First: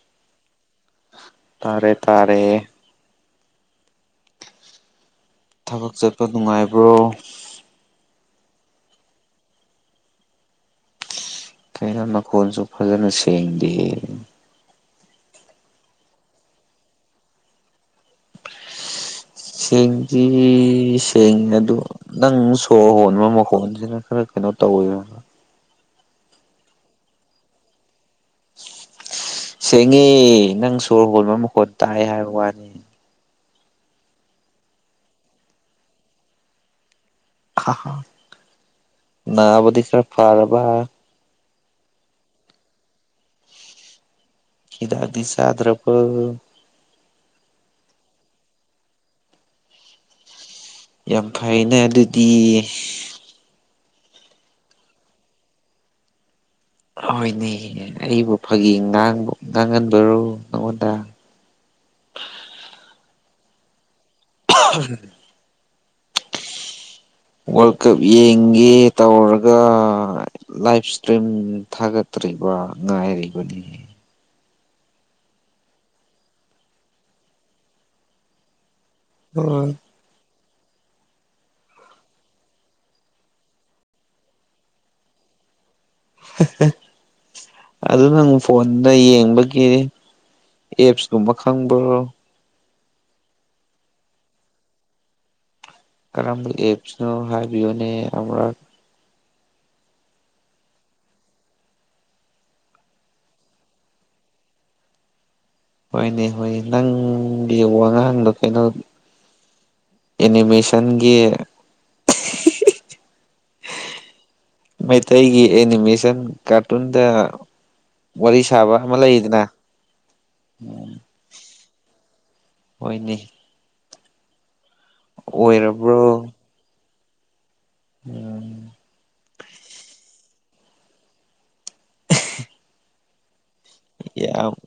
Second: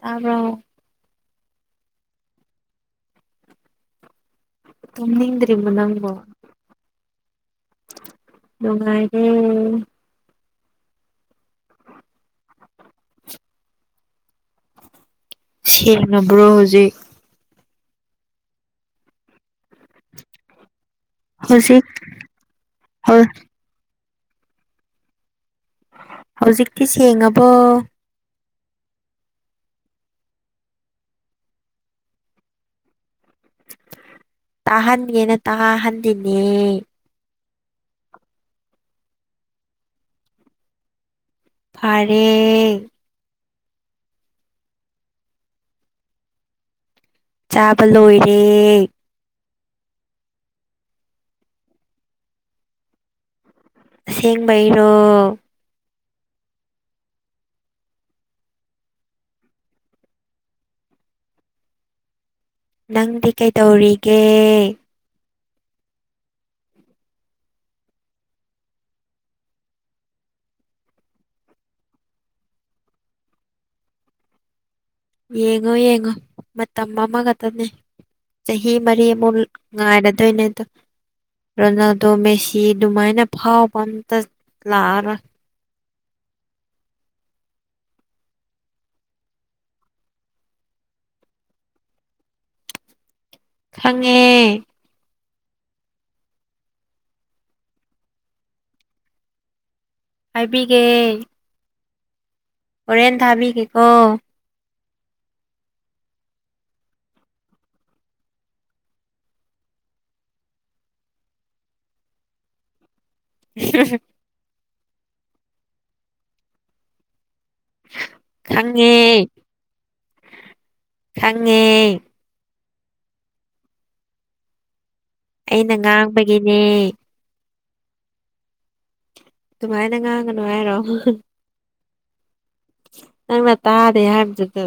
ꯇꯥꯕ꯭ꯔꯣ ꯇꯥꯔꯦ ꯇꯥꯔꯦ ꯇꯨꯝꯅꯤꯡꯗ꯭ꯔꯤꯕ ꯊꯕꯛ ꯅꯪꯕꯨ ꯆꯠꯄ ꯅꯨꯡꯉꯥꯏꯕ꯭ꯔꯣ ꯗꯨꯝ ꯂꯩꯌꯦ ꯀꯩꯅꯣ ꯅꯈꯣꯟꯁꯨ ꯐꯖꯅ ꯁꯦꯡꯗꯦꯌꯦ ꯁꯦꯡꯉꯥꯕ꯭ꯔꯣ ꯍꯨꯖꯤꯛ ꯁꯦꯡꯗꯤ ꯁꯦꯡꯉꯦ ꯑꯗꯣ ꯍꯧꯖꯤꯛ ꯅꯪ ꯁꯣꯔ ꯍꯣꯟꯕ ꯃꯈꯣꯟꯁꯤꯅ ꯈꯔ ꯀꯩꯅꯣ ꯇꯧꯋꯦꯕ ꯍꯧꯖꯤꯛꯇꯤ ꯁꯦꯡꯉꯕꯣ ꯁꯦꯡꯉꯦ ꯅꯪ ꯁꯣꯔ ꯍꯣꯟꯕ ꯃꯈꯣꯟ ꯇꯥꯏ ꯍꯥꯏꯕ ꯋꯥꯅꯤ ꯇꯥꯍꯟꯒꯦꯅ ꯇꯥꯍꯟꯂꯤꯅꯦ [unintelligible] ꯅꯕꯗꯤ ꯈꯔ ꯐꯥꯔꯕ ꯐꯔꯦ ꯍꯤꯗꯥꯛꯇꯤ ꯆꯥꯗ꯭ꯔꯕꯣ ꯆꯥꯕ ꯂꯣꯏꯔꯦ ꯌꯥꯝ ꯐꯩꯅꯦ ꯑꯗꯨꯗꯤ ꯑꯁꯦꯡꯕꯩꯔꯣ ꯍꯣꯏꯅꯦ ꯑꯩꯕꯨ ꯐꯥꯒꯤ ꯉꯥꯡ ꯉꯥꯥꯡꯒꯟꯕ꯭ꯔꯣ ꯅꯉꯣꯟꯗ ꯅꯪꯗꯤ ꯀꯩꯇꯧꯔꯤꯒꯦ [unintelligible] ꯋꯥꯔꯜ ꯀꯞ ꯌꯦꯡꯒꯦ ꯇꯧꯔꯒ ꯂꯥꯏꯐ ꯏꯁꯇ꯭ꯔꯤꯝ ꯊꯥꯒꯠꯇ꯭ꯔꯤꯕ ꯉꯥꯏꯔꯤꯕ [unintelligible] ꯌꯦꯡꯉꯣ ꯌꯦꯡꯉꯣ ꯃꯇꯝ ꯑꯃꯈꯠꯇꯅꯦ ꯆꯍꯤ ꯃꯔꯤ ꯕꯣꯜ ꯎꯝ ꯉꯥꯏꯔꯗꯣꯢꯅꯦ ꯑꯗꯨꯝ ꯔꯣꯅꯥꯜꯗꯣ ꯃꯦꯁꯤ ꯗꯨꯃꯥꯏꯅ ꯐꯥꯎꯕ ꯑꯝꯇ ꯂꯥꯛꯑꯔꯣꯢ [unintelligible] ꯑꯗꯨ ꯅꯪ ꯐꯣꯟꯗ ꯌꯦꯡꯕꯒꯤ ꯑꯦꯞꯁꯀꯨꯝꯕ ꯈꯪꯕꯔꯣ ꯈꯪꯉꯦ ꯀꯔꯝꯕ ꯑꯦꯞꯁ ꯅꯣ ꯍꯥꯏꯕꯤꯌꯣꯅꯦ ꯑꯃꯔꯛ ꯍꯥꯏꯕꯤꯒꯦ ꯍꯣꯔꯦꯟ ꯊꯥꯕꯤꯒꯦꯀꯣ ꯍꯣꯏꯅꯦ ꯍꯣꯏꯅ ꯅꯪꯒꯤ ꯋꯥꯉꯥꯡꯗꯣ ꯀꯩꯅꯣ ꯑꯦꯅꯤꯃꯦꯁꯟꯒꯤ [unintelligible] ꯃꯩꯇꯩꯒꯤ ꯑꯦꯅꯤꯃꯦꯁꯟ ꯀꯥꯔꯇꯨꯟꯗ ꯋꯥꯔꯤ ꯁꯥꯕ ꯑꯃ ꯈꯪꯉꯦ ꯂꯩꯗꯅ ꯈꯪ ꯉꯦ ꯍꯣꯏꯅꯦ ꯑꯩꯅ ꯑꯣꯏꯔꯕ꯭ꯔꯣ ꯉꯥꯡꯕꯒꯤꯅꯦ [unintelligible] ꯑꯗꯨꯃꯥꯏꯅ ꯉꯥꯡꯒ ꯅꯨ ꯍꯥꯏꯔꯣ ꯅꯪꯅ ꯇꯥꯗꯦ ꯌꯥꯝ ꯍꯥꯏꯕꯗꯨꯗ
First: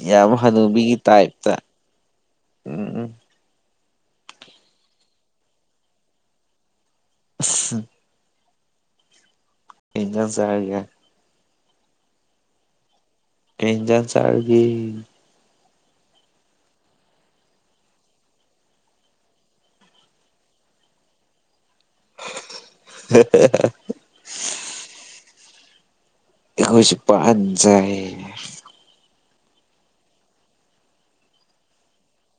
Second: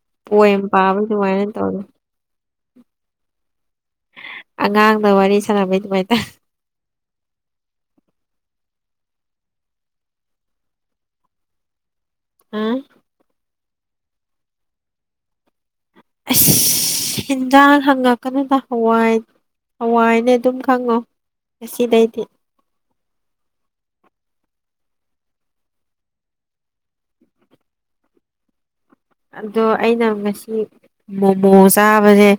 ꯌꯥꯝ ꯄꯣꯏꯃ ꯍꯅꯨꯕꯤꯒꯤ ꯄꯥꯕ ꯑꯗꯨꯃꯥꯏꯅ ꯇꯥꯏꯞꯇ ꯇꯧꯢ ꯎꯝ ꯎꯝ ꯑꯉꯥꯡꯅ ꯋꯥꯔꯤ ꯁꯥꯟꯅꯕꯩ ꯗꯨꯃꯥꯏꯅ [unintelligible] ꯀꯩ ꯢꯟꯖꯥꯡ ꯆꯔꯥꯒꯦ [unintelligible] ꯀꯩ ꯏꯟꯖꯥꯡ ꯆꯥꯔꯒꯦ [unintelligible] ꯍꯤꯟꯖꯥꯡ ꯍꯪꯉꯛꯀꯅꯨꯗ ꯍꯋꯥꯏ ꯍꯋꯥꯏꯅꯦ ꯑꯗꯨꯝ ꯈꯪꯉꯣ ꯉꯁꯤ ꯗꯩꯗꯤ [unintelligible] ꯑꯩꯈꯣꯏꯁꯨ ꯄꯥꯟ ꯆꯥꯏ ꯑꯗꯣ ꯑꯩꯅ ꯉꯁꯤ ꯃꯣꯃꯣ ꯆꯥꯕꯅ‌ꯦ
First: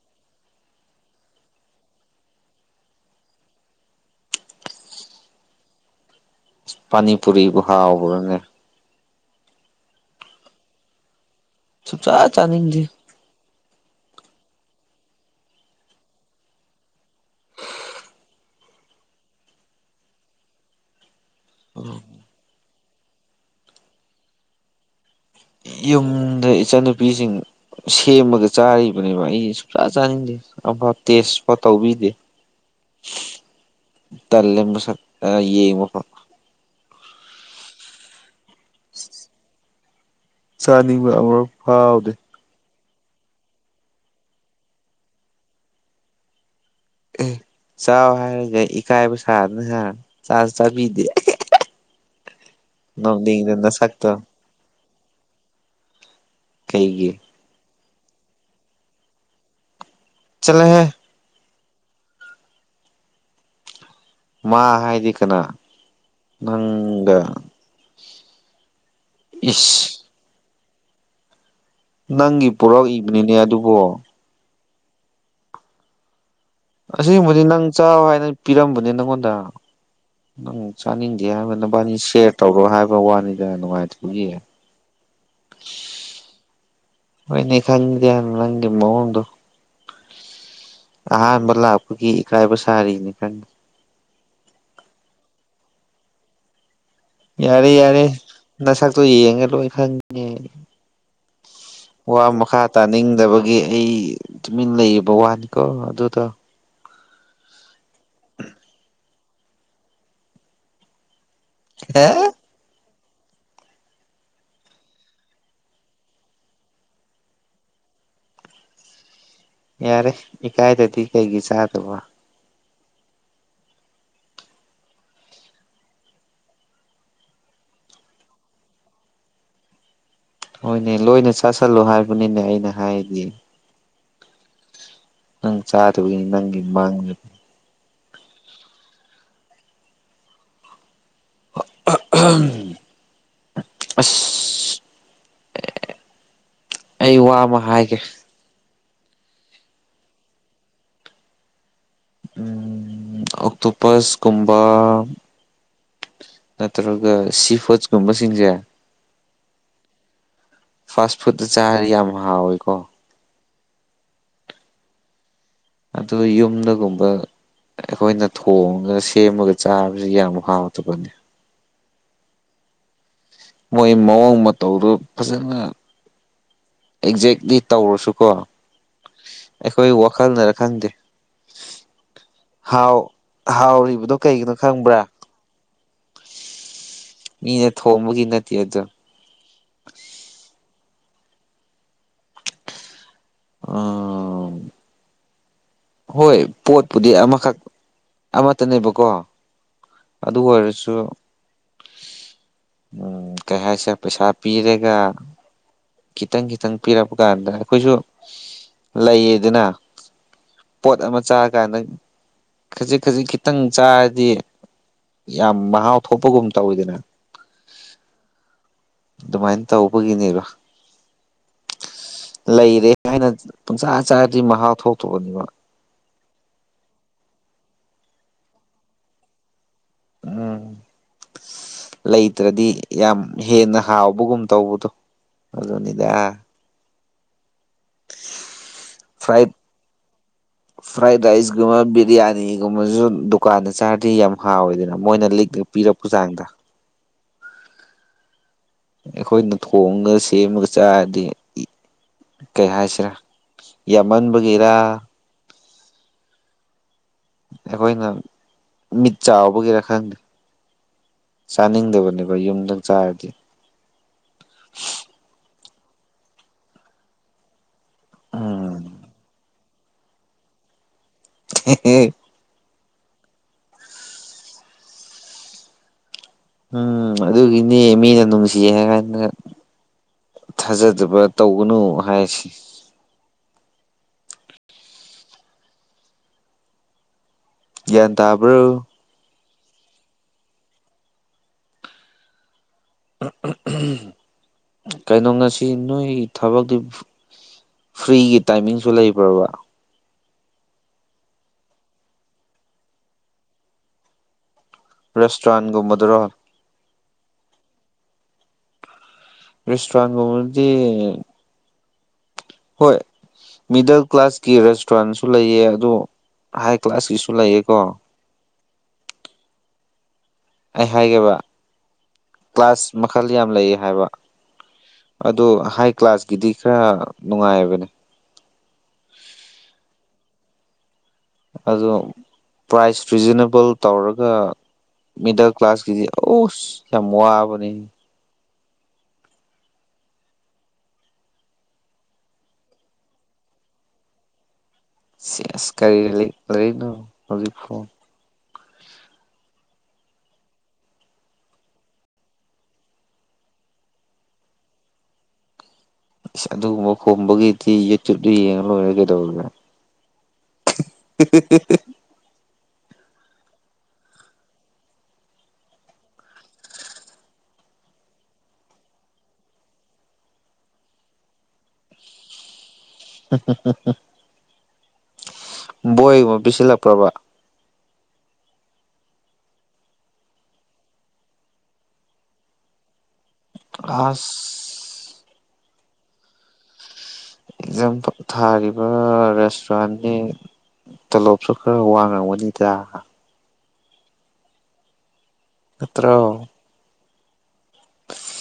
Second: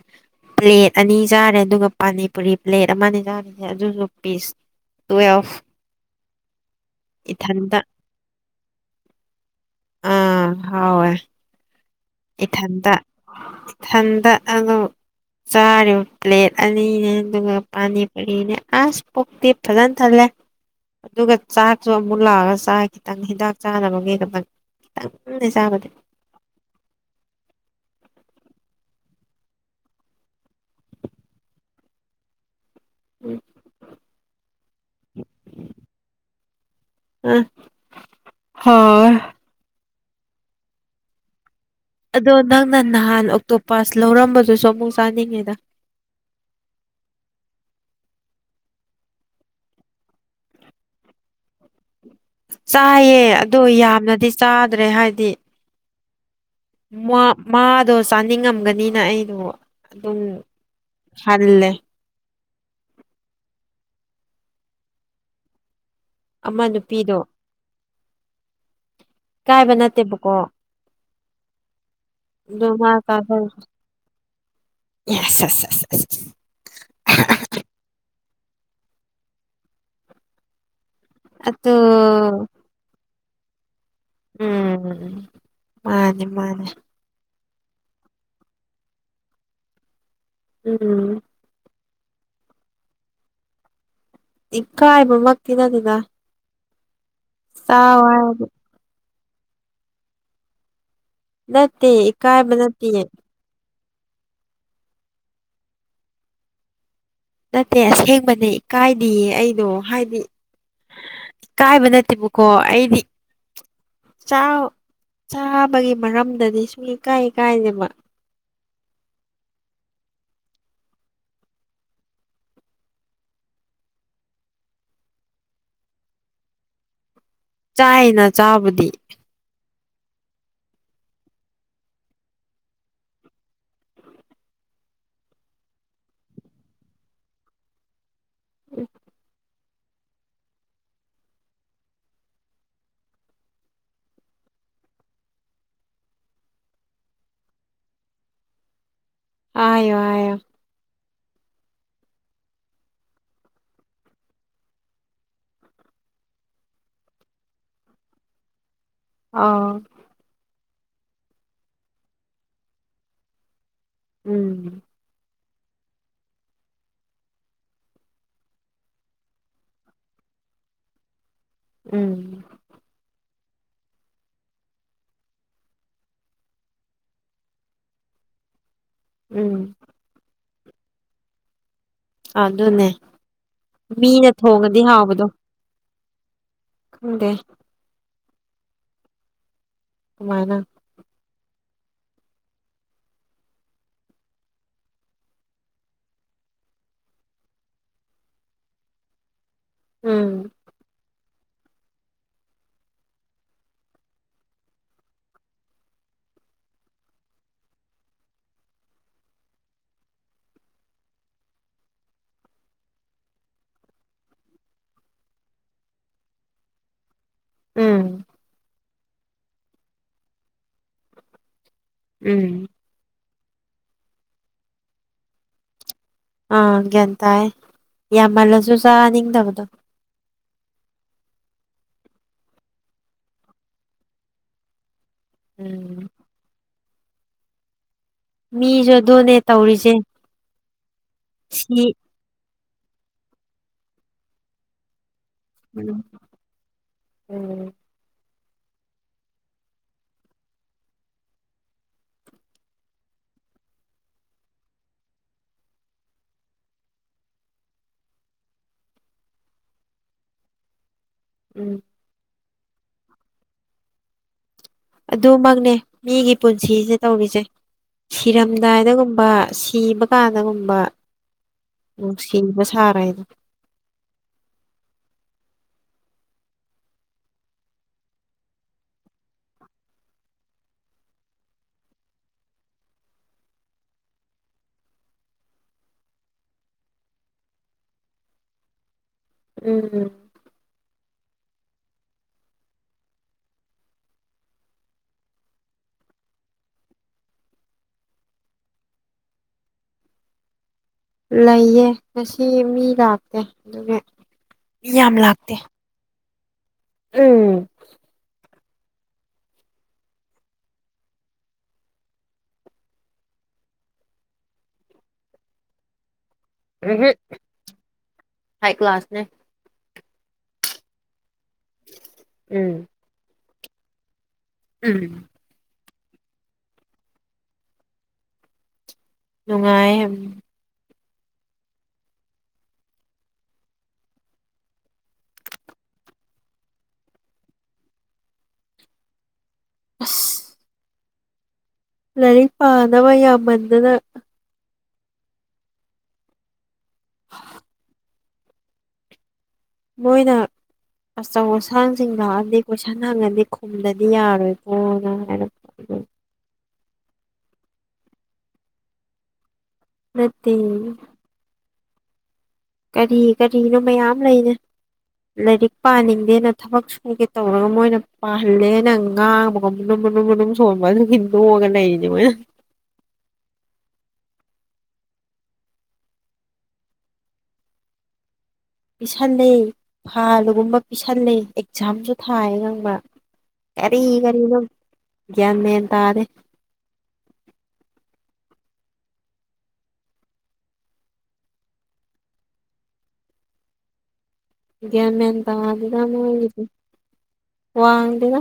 ꯄ꯭ꯂꯦꯠ ꯑꯅꯤ ꯆꯥꯔꯦ ꯑꯗꯨꯒ ꯄꯥꯅꯤꯄꯨꯔꯤ ꯄ꯭ꯂꯦꯠ ꯑꯃ ꯅ‌ꯦ ꯆꯥꯔꯤꯁꯦ ꯑꯗꯨꯁꯨ ꯄꯤꯁ ꯇꯨꯏꯋ‌ꯦꯜꯐ ꯏꯁ ꯄꯥꯅꯤ ꯄꯨꯨꯔꯤꯕꯨ ꯍꯥꯎꯕ꯭ꯔꯅꯦ ꯑꯥ ꯍꯥꯎꯋꯦ ꯁꯨꯡꯆꯥ ꯆꯥꯅꯤꯡꯗꯦ ꯏꯊꯟꯇ ꯏꯊꯟꯗ ꯑꯗꯨ ꯆꯥꯔꯤꯕ ꯄ꯭ꯂꯦꯠ ꯑꯅꯤꯅꯦ ꯑꯗꯨꯒ ꯄꯥꯅꯤꯄꯨꯔꯤꯅꯦ ꯑꯁ ꯄꯨꯛꯇꯤ ꯐꯖꯅ ꯊꯜꯂꯦ [inaudible] ꯑꯗꯨꯒ ꯆꯥꯛꯁꯨ ꯑꯃꯨꯛ ꯂꯥꯛꯑꯒ ꯆꯥꯏ ꯈꯤꯇꯪ ꯍꯤꯗꯥꯛ ꯆꯥꯅꯕꯒꯤꯗ ꯈꯤꯇꯪ ꯈꯤꯇꯪꯅ‌ꯦ ꯌꯨꯝꯗ ꯏꯆꯟꯅꯨꯄꯤꯁꯤꯡ ꯁꯦꯝꯃꯒ ꯆꯥꯔꯤꯕꯅꯦꯕ ꯑꯩ ꯁꯨꯡꯆꯥ ꯆꯥꯅꯤꯡꯗꯦ ꯑꯃ ꯇꯦꯁꯐꯛ ꯇꯧꯕꯤꯗꯦ ꯎꯝ ꯇꯜꯂ‌ꯦ ꯃꯁꯛ ꯑ ꯌꯦꯡꯕꯐ ꯑ ꯍꯥꯋ‌ꯦ ꯆꯥꯅꯤꯡꯕ ꯑꯃꯔꯛ ꯐꯥꯎ ꯑꯗꯣ ꯅꯪꯅ ꯅꯍꯥꯟ ꯑꯣꯛꯇꯣ ꯄꯁ ꯂꯧꯔꯝꯕꯗꯨꯁꯨ ꯑꯃꯨꯛ ꯆꯥꯅꯤꯡꯉꯦꯗ ꯑꯦ ꯆꯥꯎ ꯍꯥꯏꯔꯒ ꯏꯀꯥꯏꯕ ꯁꯥꯗꯅ ꯍꯥ ꯆꯥꯁꯨ ꯆꯥꯕꯤꯗꯦ ꯆꯥꯏꯌꯦ ꯅꯣꯛꯅꯤꯡꯗ ꯑꯗꯣ ꯅꯁꯛꯇꯣ ꯌꯥꯝꯅꯗꯤ ꯆꯥꯗ꯭ꯔꯦ ꯍꯥꯏꯗꯤ ꯀꯩꯒꯤ ꯃꯥ ꯃꯥꯗꯣ ꯆꯥꯅꯤꯡꯉꯝꯒꯅꯤꯅ ꯑꯩꯗꯣ ꯑꯗꯨꯝ ꯆꯂꯦ ꯍꯦ ꯈꯜꯂꯦ ꯃꯥ ꯍꯥꯏꯗꯤ ꯀꯅꯥ ꯑꯃ ꯅꯨꯄꯤꯗꯣ ꯅꯪꯒ ꯏꯀꯥꯏꯕ ꯏꯁ ꯅꯠꯇꯦꯕꯀꯣ ꯅꯪꯒꯤ ꯑꯗꯣ ꯃꯥ ꯄ‌ꯣꯔꯛꯏꯕꯅꯤꯅꯦ ꯑꯗꯨꯕꯨ ꯌ‌ꯦꯁ ꯑꯖ ꯑꯖ ꯑꯖ ꯑꯖ ꯑꯁꯤꯒꯨꯝꯕꯗꯤ ꯅꯪ ꯆꯥꯎ ꯍꯥꯏꯅ ꯄꯤꯔꯝꯕꯅꯤ ꯅꯪꯉꯣꯟꯗ ꯅꯪ ꯆꯥꯅꯤꯡ ꯗ‌ꯦ ꯍꯥꯏꯕ ꯑꯗꯣ ꯅꯕꯥꯅꯤ ꯁꯦꯌꯔ ꯇꯧꯔꯣ ꯍꯥꯏꯕ ꯋꯥꯅꯤꯗ ꯅꯨꯡꯉꯥꯏꯇ ꯎꯝ ꯃꯥꯅꯦ ꯃꯥꯅꯦ ꯍꯣꯏꯅꯤ ꯈꯪꯗꯦ ꯅꯪꯒꯤ ꯃꯧꯋ‌ꯣꯡꯗꯨ ꯎꯝ ꯑꯥꯍꯥꯟꯕ ꯂꯥꯛꯄꯒꯤ ꯏꯀꯥꯏꯕ ꯁꯥꯔꯤꯅꯤ ꯈꯪ ꯏꯀꯥꯏꯕꯃꯛꯇꯤ ꯅꯠꯇ‌ꯦꯗꯥ ꯌꯥꯔꯦ ꯌꯥꯔꯦ ꯍꯥꯏꯔꯗꯤ ꯅꯁꯛꯇꯣ ꯌꯦꯡꯉ ꯂꯣꯏ ꯈꯪꯉ‌ꯦ ꯅꯠꯇꯦ ꯋꯥ ꯏꯀꯥꯏꯕ ꯃꯈꯥ ꯅꯠꯇꯤꯌꯦ ꯇꯥꯅꯤꯡꯗꯕꯒꯤ ꯑꯩ ꯇꯨꯃꯤꯟ ꯂꯩꯕ ꯋꯥꯅꯤꯀꯣ ꯑꯗꯨꯗ‌ꯣ ꯅꯠꯇꯦ ꯑꯁꯦꯡꯕꯅꯦ ꯏꯀꯥꯏꯗꯤꯌꯦ ꯑꯩꯗꯣ ꯍꯥꯏꯗꯤ ꯏꯀꯥꯏꯕ ꯅꯠꯇꯦꯕꯨ ꯑꯦ ꯀꯣ ꯑꯩꯗꯤ ꯆꯥꯎ ꯆꯥꯕꯒꯤ ꯃꯔꯝꯗꯗꯤ ꯁꯨꯡ ꯏ ꯀꯥꯏ ꯏꯀꯥꯏꯗꯦꯕ ꯌꯥꯔꯦ ꯏꯀꯥꯏꯗꯗꯤ ꯀꯩꯒꯤ ꯆꯥꯗꯕ ꯆꯥꯏꯅ ꯆꯥꯕꯨꯗꯤ ꯍꯣꯏꯅꯦ ꯂꯣꯏꯅ ꯆꯥꯥꯁꯜꯂꯣ ꯍꯥꯏꯕꯅꯤꯅꯦ ꯑꯩꯅ ꯍꯥꯏꯗꯤ ꯅꯪ ꯆꯥꯗꯕꯒꯤꯅꯤ ꯅꯪꯒꯤ ꯃꯥꯡꯖꯕ ꯎꯝ [unintelligible] ꯑꯁ ꯑꯩ ꯋꯥ ꯑꯃ ꯍꯥꯏꯒꯦ ꯑꯥꯏꯌꯣ ꯍꯥꯏꯌꯣ ꯎꯝ ꯑꯣꯛꯇꯣꯄꯁꯀꯨꯝꯕ ꯅꯠꯇ꯭ꯔꯥꯒ ꯁꯤ ꯐꯨꯁꯀꯨꯝꯕꯁꯤꯡꯖꯦ ꯑꯥꯎ ꯐꯥꯁ ꯐꯨꯗꯗꯥ ꯆꯥꯔꯗꯤ ꯌꯥꯝ ꯍꯥꯎꯋꯦꯀꯣ ꯎꯝ ꯑꯗꯨ ꯌꯨꯝꯗꯒꯨꯝꯕ ꯑꯩꯈꯣꯏꯅ ꯊꯣꯡꯉꯒ ꯁꯦꯝꯃꯒ ꯆꯥꯕꯁꯤ ꯌꯥꯝ ꯍꯥꯎꯇꯥꯕꯅꯤ ꯎꯝ ꯃꯣꯏ ꯃꯑꯣꯡ ꯃꯇꯧꯗꯨ ꯐꯖꯅ ꯑꯦꯛꯖꯦꯛꯂꯤ ꯇꯧꯔꯁꯨꯀꯣ ꯎꯝ ꯑꯩꯈꯣꯏ ꯋꯥꯈꯜꯅꯔ ꯈꯪꯗꯦ ꯑꯗꯨꯅꯦ ꯍꯥꯎ ꯍꯥꯎꯔꯤꯕꯗꯣ ꯃꯤꯅ ꯀꯩꯒꯤꯅꯣ ꯊꯣꯡꯉꯗꯤ ꯈꯪꯕ꯭ꯔꯥ ꯍꯥꯎꯕꯗꯣ ꯈꯪꯗꯦ ꯃꯤꯅ ꯊꯣꯡꯕꯒꯤ ꯅꯠꯇꯦ ꯑꯗꯣ ꯀꯃꯥꯏꯅ ꯑꯥ ꯍꯣꯏ ꯄꯣꯠꯄꯨꯗꯤ ꯑꯃꯈꯛ ꯑꯃꯠꯇꯅꯦꯕꯀꯣ ꯑꯗꯨ ꯎꯝ ꯑꯣꯏꯔꯁꯨ ꯎꯝ ꯀꯩ ꯍꯥꯏꯁꯦ ꯄꯩꯁꯥ ꯄꯤꯔꯦꯒ ꯈꯤꯇꯪ ꯈꯤꯇꯪ ꯄꯤꯔꯛꯄ ꯀꯥꯟꯗ ꯑꯩꯈꯣꯏꯁꯨ ꯂꯩꯌꯦꯗꯅ ꯄꯣꯠ ꯑꯃ ꯆꯥꯔ ꯀꯥꯟꯗ ꯈꯖꯤꯛ ꯈꯖꯤꯛ ꯈꯤꯇꯪ ꯆꯥꯔꯗꯤ ꯌꯥꯝ ꯃꯍꯥꯎ ꯊꯣꯛꯄꯒꯨꯝ ꯇꯧꯋꯤꯗꯅ ꯎꯝ ꯑꯗꯨꯃꯥꯏꯟ ꯇꯧꯕꯒꯤꯅꯦꯕ ꯎꯝ ꯂꯩꯔꯦ ꯍꯥꯏꯅ ꯄꯨꯡꯆꯥ ꯆꯥꯔꯗꯤ ꯃꯍꯥꯎ ꯊꯣꯛꯇꯕꯅꯦꯕ ꯑꯥ ꯒ꯭ꯌꯥꯟ ꯇꯥꯏ ꯌꯥꯝꯃꯜꯂꯖꯨ ꯆꯥꯅꯤꯡꯗꯕꯗꯣ ꯎꯝ ꯂꯩꯇ꯭ꯔꯥꯗꯤ ꯌꯥꯝ ꯍꯦꯟꯅ ꯍꯥꯎꯕꯒꯨꯝ ꯇꯧꯕꯗꯣ ꯎꯝ ꯑꯗꯨꯅꯤꯗ ꯃꯤꯖꯨ ꯑꯗꯨꯅꯦ ꯇꯧꯔꯤꯖꯦ ꯐ꯭ꯔꯥꯏꯗ ꯔꯥꯏꯁꯀꯨꯝꯕ ꯕꯤꯔꯌꯥꯅꯤꯒꯨꯝꯕꯖꯨ ꯗꯨꯀꯥꯟꯗ ꯆꯥꯔꯗꯤ ꯌꯥꯝ ꯍꯥꯎꯋꯦꯗꯅ ꯃꯣꯏꯅ ꯂꯤꯛ ꯎꯝ ꯑꯣ ꯑꯩꯈꯣꯏꯅ ꯊꯣꯡꯉꯒ ꯁꯦꯝꯃꯒ ꯆꯥꯔꯗꯤ ꯀꯩ ꯍꯥꯏꯁꯤꯔꯥ ꯌꯥꯝꯃꯟꯕꯒꯤꯔꯥ ꯑꯩꯈꯣꯏꯅ ꯃꯤꯠ ꯆꯥꯎꯕꯒꯤꯔ ꯈꯪꯗꯦ ꯎꯝ ꯆꯥꯅꯤꯡꯗꯕꯅꯦꯕ ꯒꯣꯏ ꯌꯨꯝꯗꯪ ꯆꯥꯔꯗꯤ ꯑꯗꯨꯃꯛꯅꯦ ꯃꯤꯒꯤ ꯄꯨꯟꯁꯤꯖꯦ ꯇꯧꯔꯤꯖꯦ ꯎꯝ ꯁꯤꯔꯝꯗꯥꯏꯗꯒꯨꯝꯕ ꯁꯤꯕ ꯀꯥꯟꯗꯒꯨꯝꯕ [unintelligible] ꯁꯤꯕ ꯁꯥꯔꯦꯗꯣ ꯎꯝ ꯑꯗꯨꯒꯤꯅꯤ ꯃꯤꯅ ꯅꯨꯡꯁꯤꯌꯦ ꯍꯥꯏꯒꯟꯗ ꯊꯥꯖꯗꯕ ꯇꯧꯒꯅꯨ ꯍꯥꯏꯁꯤ ꯒ꯭ꯌꯥꯟ ꯇꯥꯕ꯭ꯔꯣ ꯎꯝ ꯎꯝ ꯎꯝ ꯎꯝ ꯎꯝ ꯀꯩꯅꯣ ꯉꯁꯤ ꯅꯣꯏꯒꯤ ꯊꯕꯛꯗꯤ ꯐ꯭ꯔꯤꯒꯤ ꯇꯥꯏꯃꯤꯡꯁꯨ ꯂꯩꯕ꯭ꯔꯥꯕ ꯂꯩꯌꯦ ꯉꯁꯤ ꯃꯤ ꯂꯥꯛꯇꯦ ꯑꯗꯨꯒꯤ ꯌꯥꯝ ꯂꯥꯛꯇꯦ ꯔꯦꯁꯇ꯭ꯔꯨꯔꯥꯟꯒꯨꯝꯕꯗꯨꯔꯣ ꯎꯝ ꯔꯦꯁꯇꯣꯔꯒꯗꯤ ꯍꯣꯏ ꯃꯤꯗꯜ ꯀ꯭ꯂꯥꯁꯀꯤ ꯔꯦꯁꯇꯨꯔꯥꯟꯁꯨ ꯂꯩꯌꯦ ꯑꯗꯣ ꯍꯥꯏ ꯎꯝꯍꯨꯝ ꯀ꯭ꯂꯥꯁꯀꯤꯁꯨ ꯂꯩꯌꯦ ꯀꯣ ꯍꯥꯏ ꯀ꯭ꯂꯥꯁꯅꯦ ꯑꯩ ꯍꯥꯏꯒꯦꯕ ꯎꯝ ꯀ꯭ꯂꯥꯁ ꯃꯈꯜ ꯌꯥꯝ ꯂꯩ ꯍꯥꯏꯕ ꯎꯝ ꯑꯣ ꯍꯥꯏ ꯀ꯭ꯂꯥꯁꯀꯤꯗꯤ ꯈꯔ ꯅꯨꯡꯉꯥꯏꯕꯅꯦ ꯅꯨꯡꯉꯥꯏꯌꯦ ꯑꯗꯣ ꯄ꯭ꯔꯥꯏꯁ ꯔꯤꯖꯅꯦꯕꯜ ꯇꯧꯔꯒ ꯃꯤꯗꯜ ꯀ꯭ꯂꯥꯁꯀꯤꯗꯤ ꯎꯁ ꯌꯥꯝ ꯃꯕꯅꯤ ꯑꯁ ꯂꯥꯏꯔꯤꯛ ꯄꯥꯅꯕ ꯌꯥꯝꯃꯟꯗꯅ ꯁꯤꯁ ꯀꯔꯤ ꯂꯩ ꯂꯔꯝꯛꯅꯣ ꯍꯧꯖꯤ ꯐꯣ ꯃꯣꯏꯅ ꯑꯆꯧ ꯑꯁꯥꯡꯁꯤꯡ ꯂꯥꯛꯑꯗꯤ ꯀꯣꯏꯁꯟ ꯍꯪꯉꯗꯤ ꯈꯨꯝꯗꯗꯤ ꯌꯥꯔꯣꯏꯀꯣꯅ ꯍꯥꯏꯔ ꯏꯁ ꯑꯗꯨꯒꯨꯝꯕ ꯈꯣꯝꯕꯒꯤꯗꯤ ꯌꯨꯇ꯭ꯌꯨꯕꯇ ꯌꯦꯡꯉ ꯂꯣꯏꯔꯦ ꯀꯩꯗꯧꯔꯒꯦ ꯅꯠꯇꯦ [unintelligible] ꯀꯔꯤ ꯀꯔꯤꯅꯣ ꯃꯌꯥꯝ ꯂꯩꯔ ꯂꯥꯏꯔꯤꯛ ꯄꯥꯅꯤꯡꯗꯦꯅ ꯊꯕꯛ ꯁꯨꯒꯦ ꯇꯧꯔꯒ ꯃꯣꯏꯅ ꯄꯥꯍꯜꯂꯦꯅꯪ ꯉꯥꯡꯕꯒꯅꯨꯝ ꯃꯅꯨꯝ ꯃꯅꯨꯝ ꯁꯣꯟꯕ ꯑꯗꯨꯒꯤꯅꯤ ꯇꯣ ꯑ ꯒ ꯂꯩꯔꯤꯅꯦ ꯃꯣꯏꯅ ꯕꯣꯏꯒꯨꯝꯕ ꯄꯤꯁꯤꯜꯂꯛꯄ꯭ꯔꯕ ꯄꯤꯁꯜꯂꯤ ꯐꯥꯜꯒꯨꯝꯕ ꯄꯤꯁꯜꯂꯤ ꯑꯦꯛꯖꯥꯝꯁꯨ ꯊꯥꯏ ꯈꯪꯕ꯭ꯔꯥ ꯀꯔꯤ ꯑꯁ ꯀꯔꯝꯅꯣ ꯒ꯭ꯌꯥꯟ ꯃꯦꯜ ꯇꯥꯗꯦ ꯝ ꯊꯥꯔꯤꯕ ꯔꯦꯁꯇꯨꯔꯦꯟꯁꯤ ꯇꯣꯂꯣꯞꯁꯨ ꯈꯔ ꯋꯥ ꯉꯝꯒꯅꯤꯗ ꯒꯌꯥꯃꯦꯟ ꯇꯥꯗꯨꯗ ꯅꯠꯇ꯭ꯔꯣ ꯃꯣꯏꯒꯤꯗꯤ ꯋꯥꯡꯗꯦꯗ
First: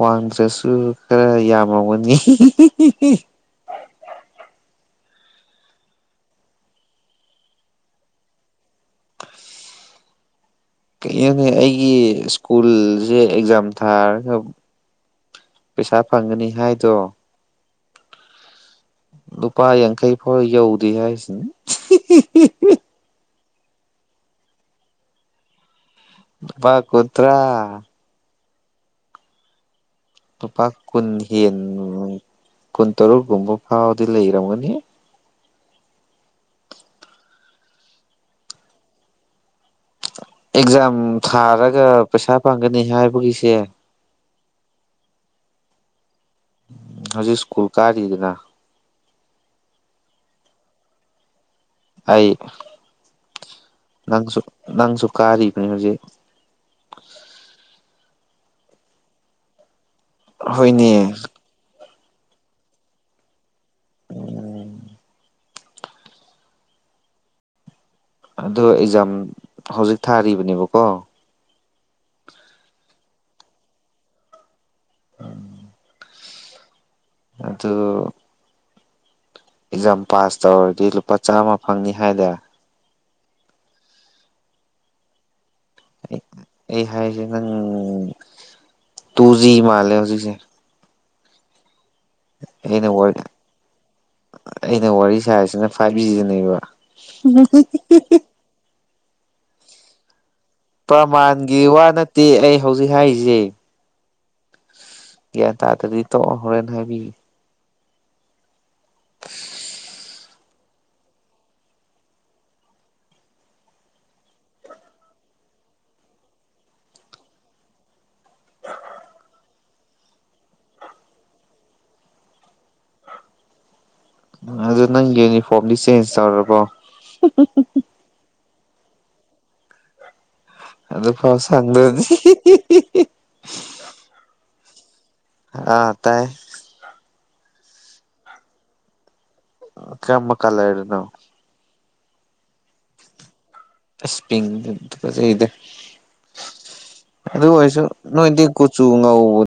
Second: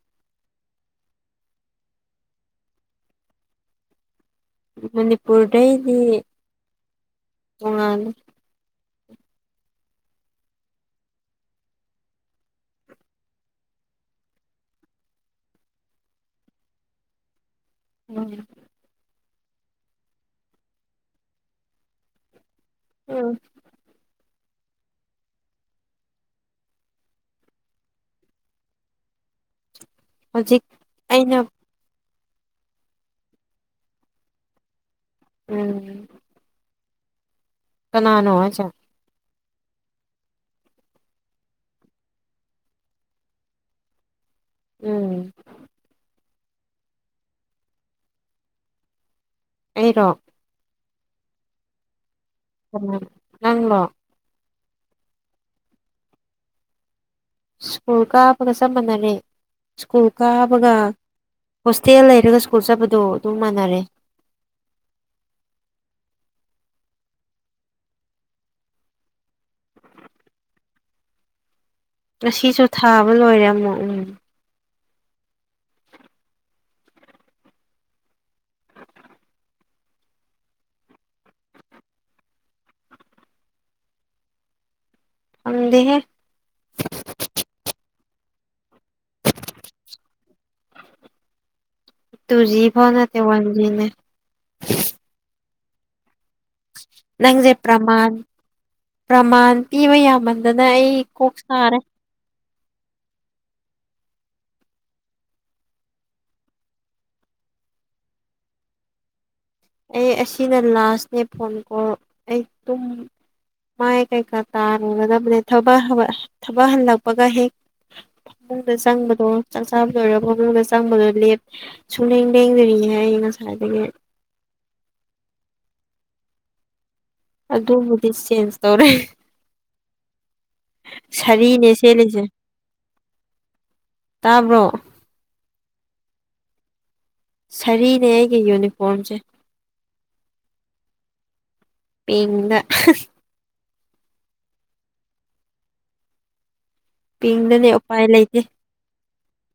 ꯋꯥꯡꯗ꯭ꯔꯁꯨ ꯈꯔ ꯌꯥꯝꯃꯒꯅꯤ ꯃꯅꯤꯄꯨꯔꯗꯩꯗꯤ ꯇꯣꯉꯅ ꯀꯩꯒꯤꯣꯅꯦ ꯑꯩꯒꯤ ꯁ꯭ꯀꯨꯜꯁꯦ ꯑꯦꯛꯖꯥꯝ ꯊꯥꯔꯒ ꯄꯩꯁꯥ ꯐꯪꯒꯅꯤ ꯍꯥꯏꯗꯣ [unintelligible] ꯂꯨꯄꯥ ꯌꯥꯡꯈꯩ ꯐꯥꯎ ꯌꯧꯗꯦ ꯍꯥꯏꯁꯤꯅꯤ ꯎꯝ ꯂꯨꯄꯥ ꯀꯨꯠꯇ꯭ꯔꯥ ꯍꯧꯖꯤꯛ ꯂꯨꯄꯥ ꯀꯨꯟ ꯑꯩꯅ ꯍꯦꯟ ꯀꯨꯟꯇꯔꯨꯛꯒꯨꯝꯕ ꯐꯥꯎꯗꯤ ꯂꯩꯔꯝꯒꯅꯤ ꯎꯝ ꯀꯅꯥꯅꯣ ꯍꯥꯏꯁꯦ ꯑꯦꯛꯖꯥꯝ ꯊꯥꯔꯒ ꯄꯩꯁꯥ ꯐꯥꯡꯒꯅꯤ ꯍꯥꯏꯕꯒꯤꯁꯦ ꯎꯝ ꯍꯧꯖꯤꯛ ꯁ꯭ꯀꯨꯜ ꯀꯥꯔꯤꯗꯅ ꯑꯩꯔꯣ ꯑꯩ ꯑꯣ ꯅꯪꯂꯣ ꯅꯪꯁꯨ ꯅꯪꯁꯨ ꯀꯥꯔꯤꯕꯅꯤ ꯍꯧꯖꯤꯛ ꯁ꯭ꯀꯨꯜ ꯀꯥꯕꯒ ꯆꯞ ꯃꯥꯟꯅꯔꯦ ꯁ꯭ꯀꯨꯜ ꯀꯥꯕꯒ ꯍꯣꯏꯅꯦ ꯍꯣꯁꯇꯦꯜ ꯂꯩꯔꯒ ꯁ꯭ꯀꯨꯜ ꯆꯠꯄꯗꯣ ꯑꯗꯨꯝ ꯃꯥꯟꯅꯔꯦ ꯑꯗꯨ ꯑꯦꯛꯖꯥꯝ ꯍꯧꯖꯤꯛ ꯊꯥꯔꯤꯕꯅꯦꯕꯀꯣ ꯉꯁꯤꯁꯨ ꯊꯥꯕ ꯂꯣꯏꯔꯦ ꯑꯃꯨꯛ ꯎꯝ ꯑꯗꯣ ꯑꯦꯛꯖꯥꯝ ꯄꯥꯁ ꯇꯧꯔꯗꯤ ꯂꯨꯄꯥ ꯆꯥꯝꯃ ꯐꯪꯅꯤ ꯍꯥꯏꯗ ꯐꯪꯗꯦꯍꯦ ꯑꯩ ꯍꯥꯏꯔꯤꯁꯦ ꯅꯪ ꯇꯨ ꯖꯤ ꯃꯥꯜꯂꯦ ꯍꯧꯖꯤꯛꯁꯦ ꯇꯨ ꯖꯤ ꯐꯥꯎ ꯑꯩꯅ ꯅꯠꯇꯦ ꯋꯥꯟ ꯖꯤ ꯅꯦ ꯑꯩꯅ ꯋꯥꯔꯤ ꯁꯥꯏꯁꯤꯅ ꯐꯥꯏꯚ ꯖꯤꯅꯦꯕ ꯅꯪꯖꯦ ꯄꯔ꯭ꯃꯥꯟ ꯄ꯭ꯔꯃꯥꯟ ꯄꯤꯕ ꯌꯥꯝꯃꯟ ꯗꯅ ꯑꯩ ꯀꯣꯛ ꯁꯥꯥꯔꯦ ꯇꯦ ꯑꯩ ꯍꯧꯖꯤꯛ ꯍꯥꯏꯔꯤꯖꯦ ꯒ꯭ꯌꯥꯟ ꯇꯥꯗꯗꯤ ꯇꯣꯛꯑꯣ ꯍꯣꯔꯦꯟ ꯍꯥꯏꯕꯤꯒꯦ ꯑꯩ ꯑꯁꯤꯅ ꯂꯥꯁꯅꯦ ꯐꯣꯟ ꯀꯣꯜ ꯑꯩ ꯇꯨꯝ ꯃꯥꯏ ꯀꯩꯀꯥ ꯇꯥꯔꯨꯒꯗꯕꯅꯦ ꯊꯕꯛ ꯍꯜꯂꯛ ꯊꯕꯛ ꯍꯜꯂꯛꯄꯒ ꯍꯦꯛ ꯐꯃꯨꯡꯗ ꯆꯪꯕꯗꯣ ꯆꯥꯛ ꯆꯥꯕ ꯂꯣꯏꯔ ꯐꯃꯨꯡꯗ ꯆꯪꯕꯗꯣ ꯂꯦꯞ ꯁꯨꯡꯂꯦꯡ ꯂꯦꯡꯗ꯭ꯔꯤꯌꯦ ꯑꯩ ꯉꯁꯥꯏꯗꯒꯤ ꯎꯝ ꯑꯗꯨ ꯅꯪ ꯌꯨꯅꯤꯐꯣꯔꯝꯗꯤ ꯆꯦꯟꯖ ꯇꯧꯔꯕꯣ ꯑꯗꯨꯕꯨꯗꯤ ꯆꯦꯟꯖ ꯇꯧꯔꯦ ꯑꯗꯨꯐꯥꯎ ꯁꯥꯔꯤꯅꯦ ꯁꯪꯗꯔ꯭ꯗꯤ ꯁꯦꯠꯂꯤꯁꯦ ꯇꯥꯕ꯭ꯔꯣ ꯑꯥ ꯇꯥꯏ ꯁꯥꯔꯤꯅꯦ ꯑꯩꯒꯤ ꯌꯨꯅꯤꯐꯣꯔꯝꯁꯦ ꯀꯔꯝꯕ ꯀꯂꯔꯗꯅꯣ ꯄꯤꯡꯗ ꯑꯁ ꯄꯤꯡꯗ ꯐꯖꯩꯗ ꯑꯗꯨ ꯄꯤꯡꯗꯅꯦ ꯑꯣꯏꯔꯁꯨ ꯎꯄꯥꯏ ꯂꯩꯇꯦ ꯅꯣꯏꯗꯤ ꯀꯨ ꯆꯨ ꯉꯧꯕ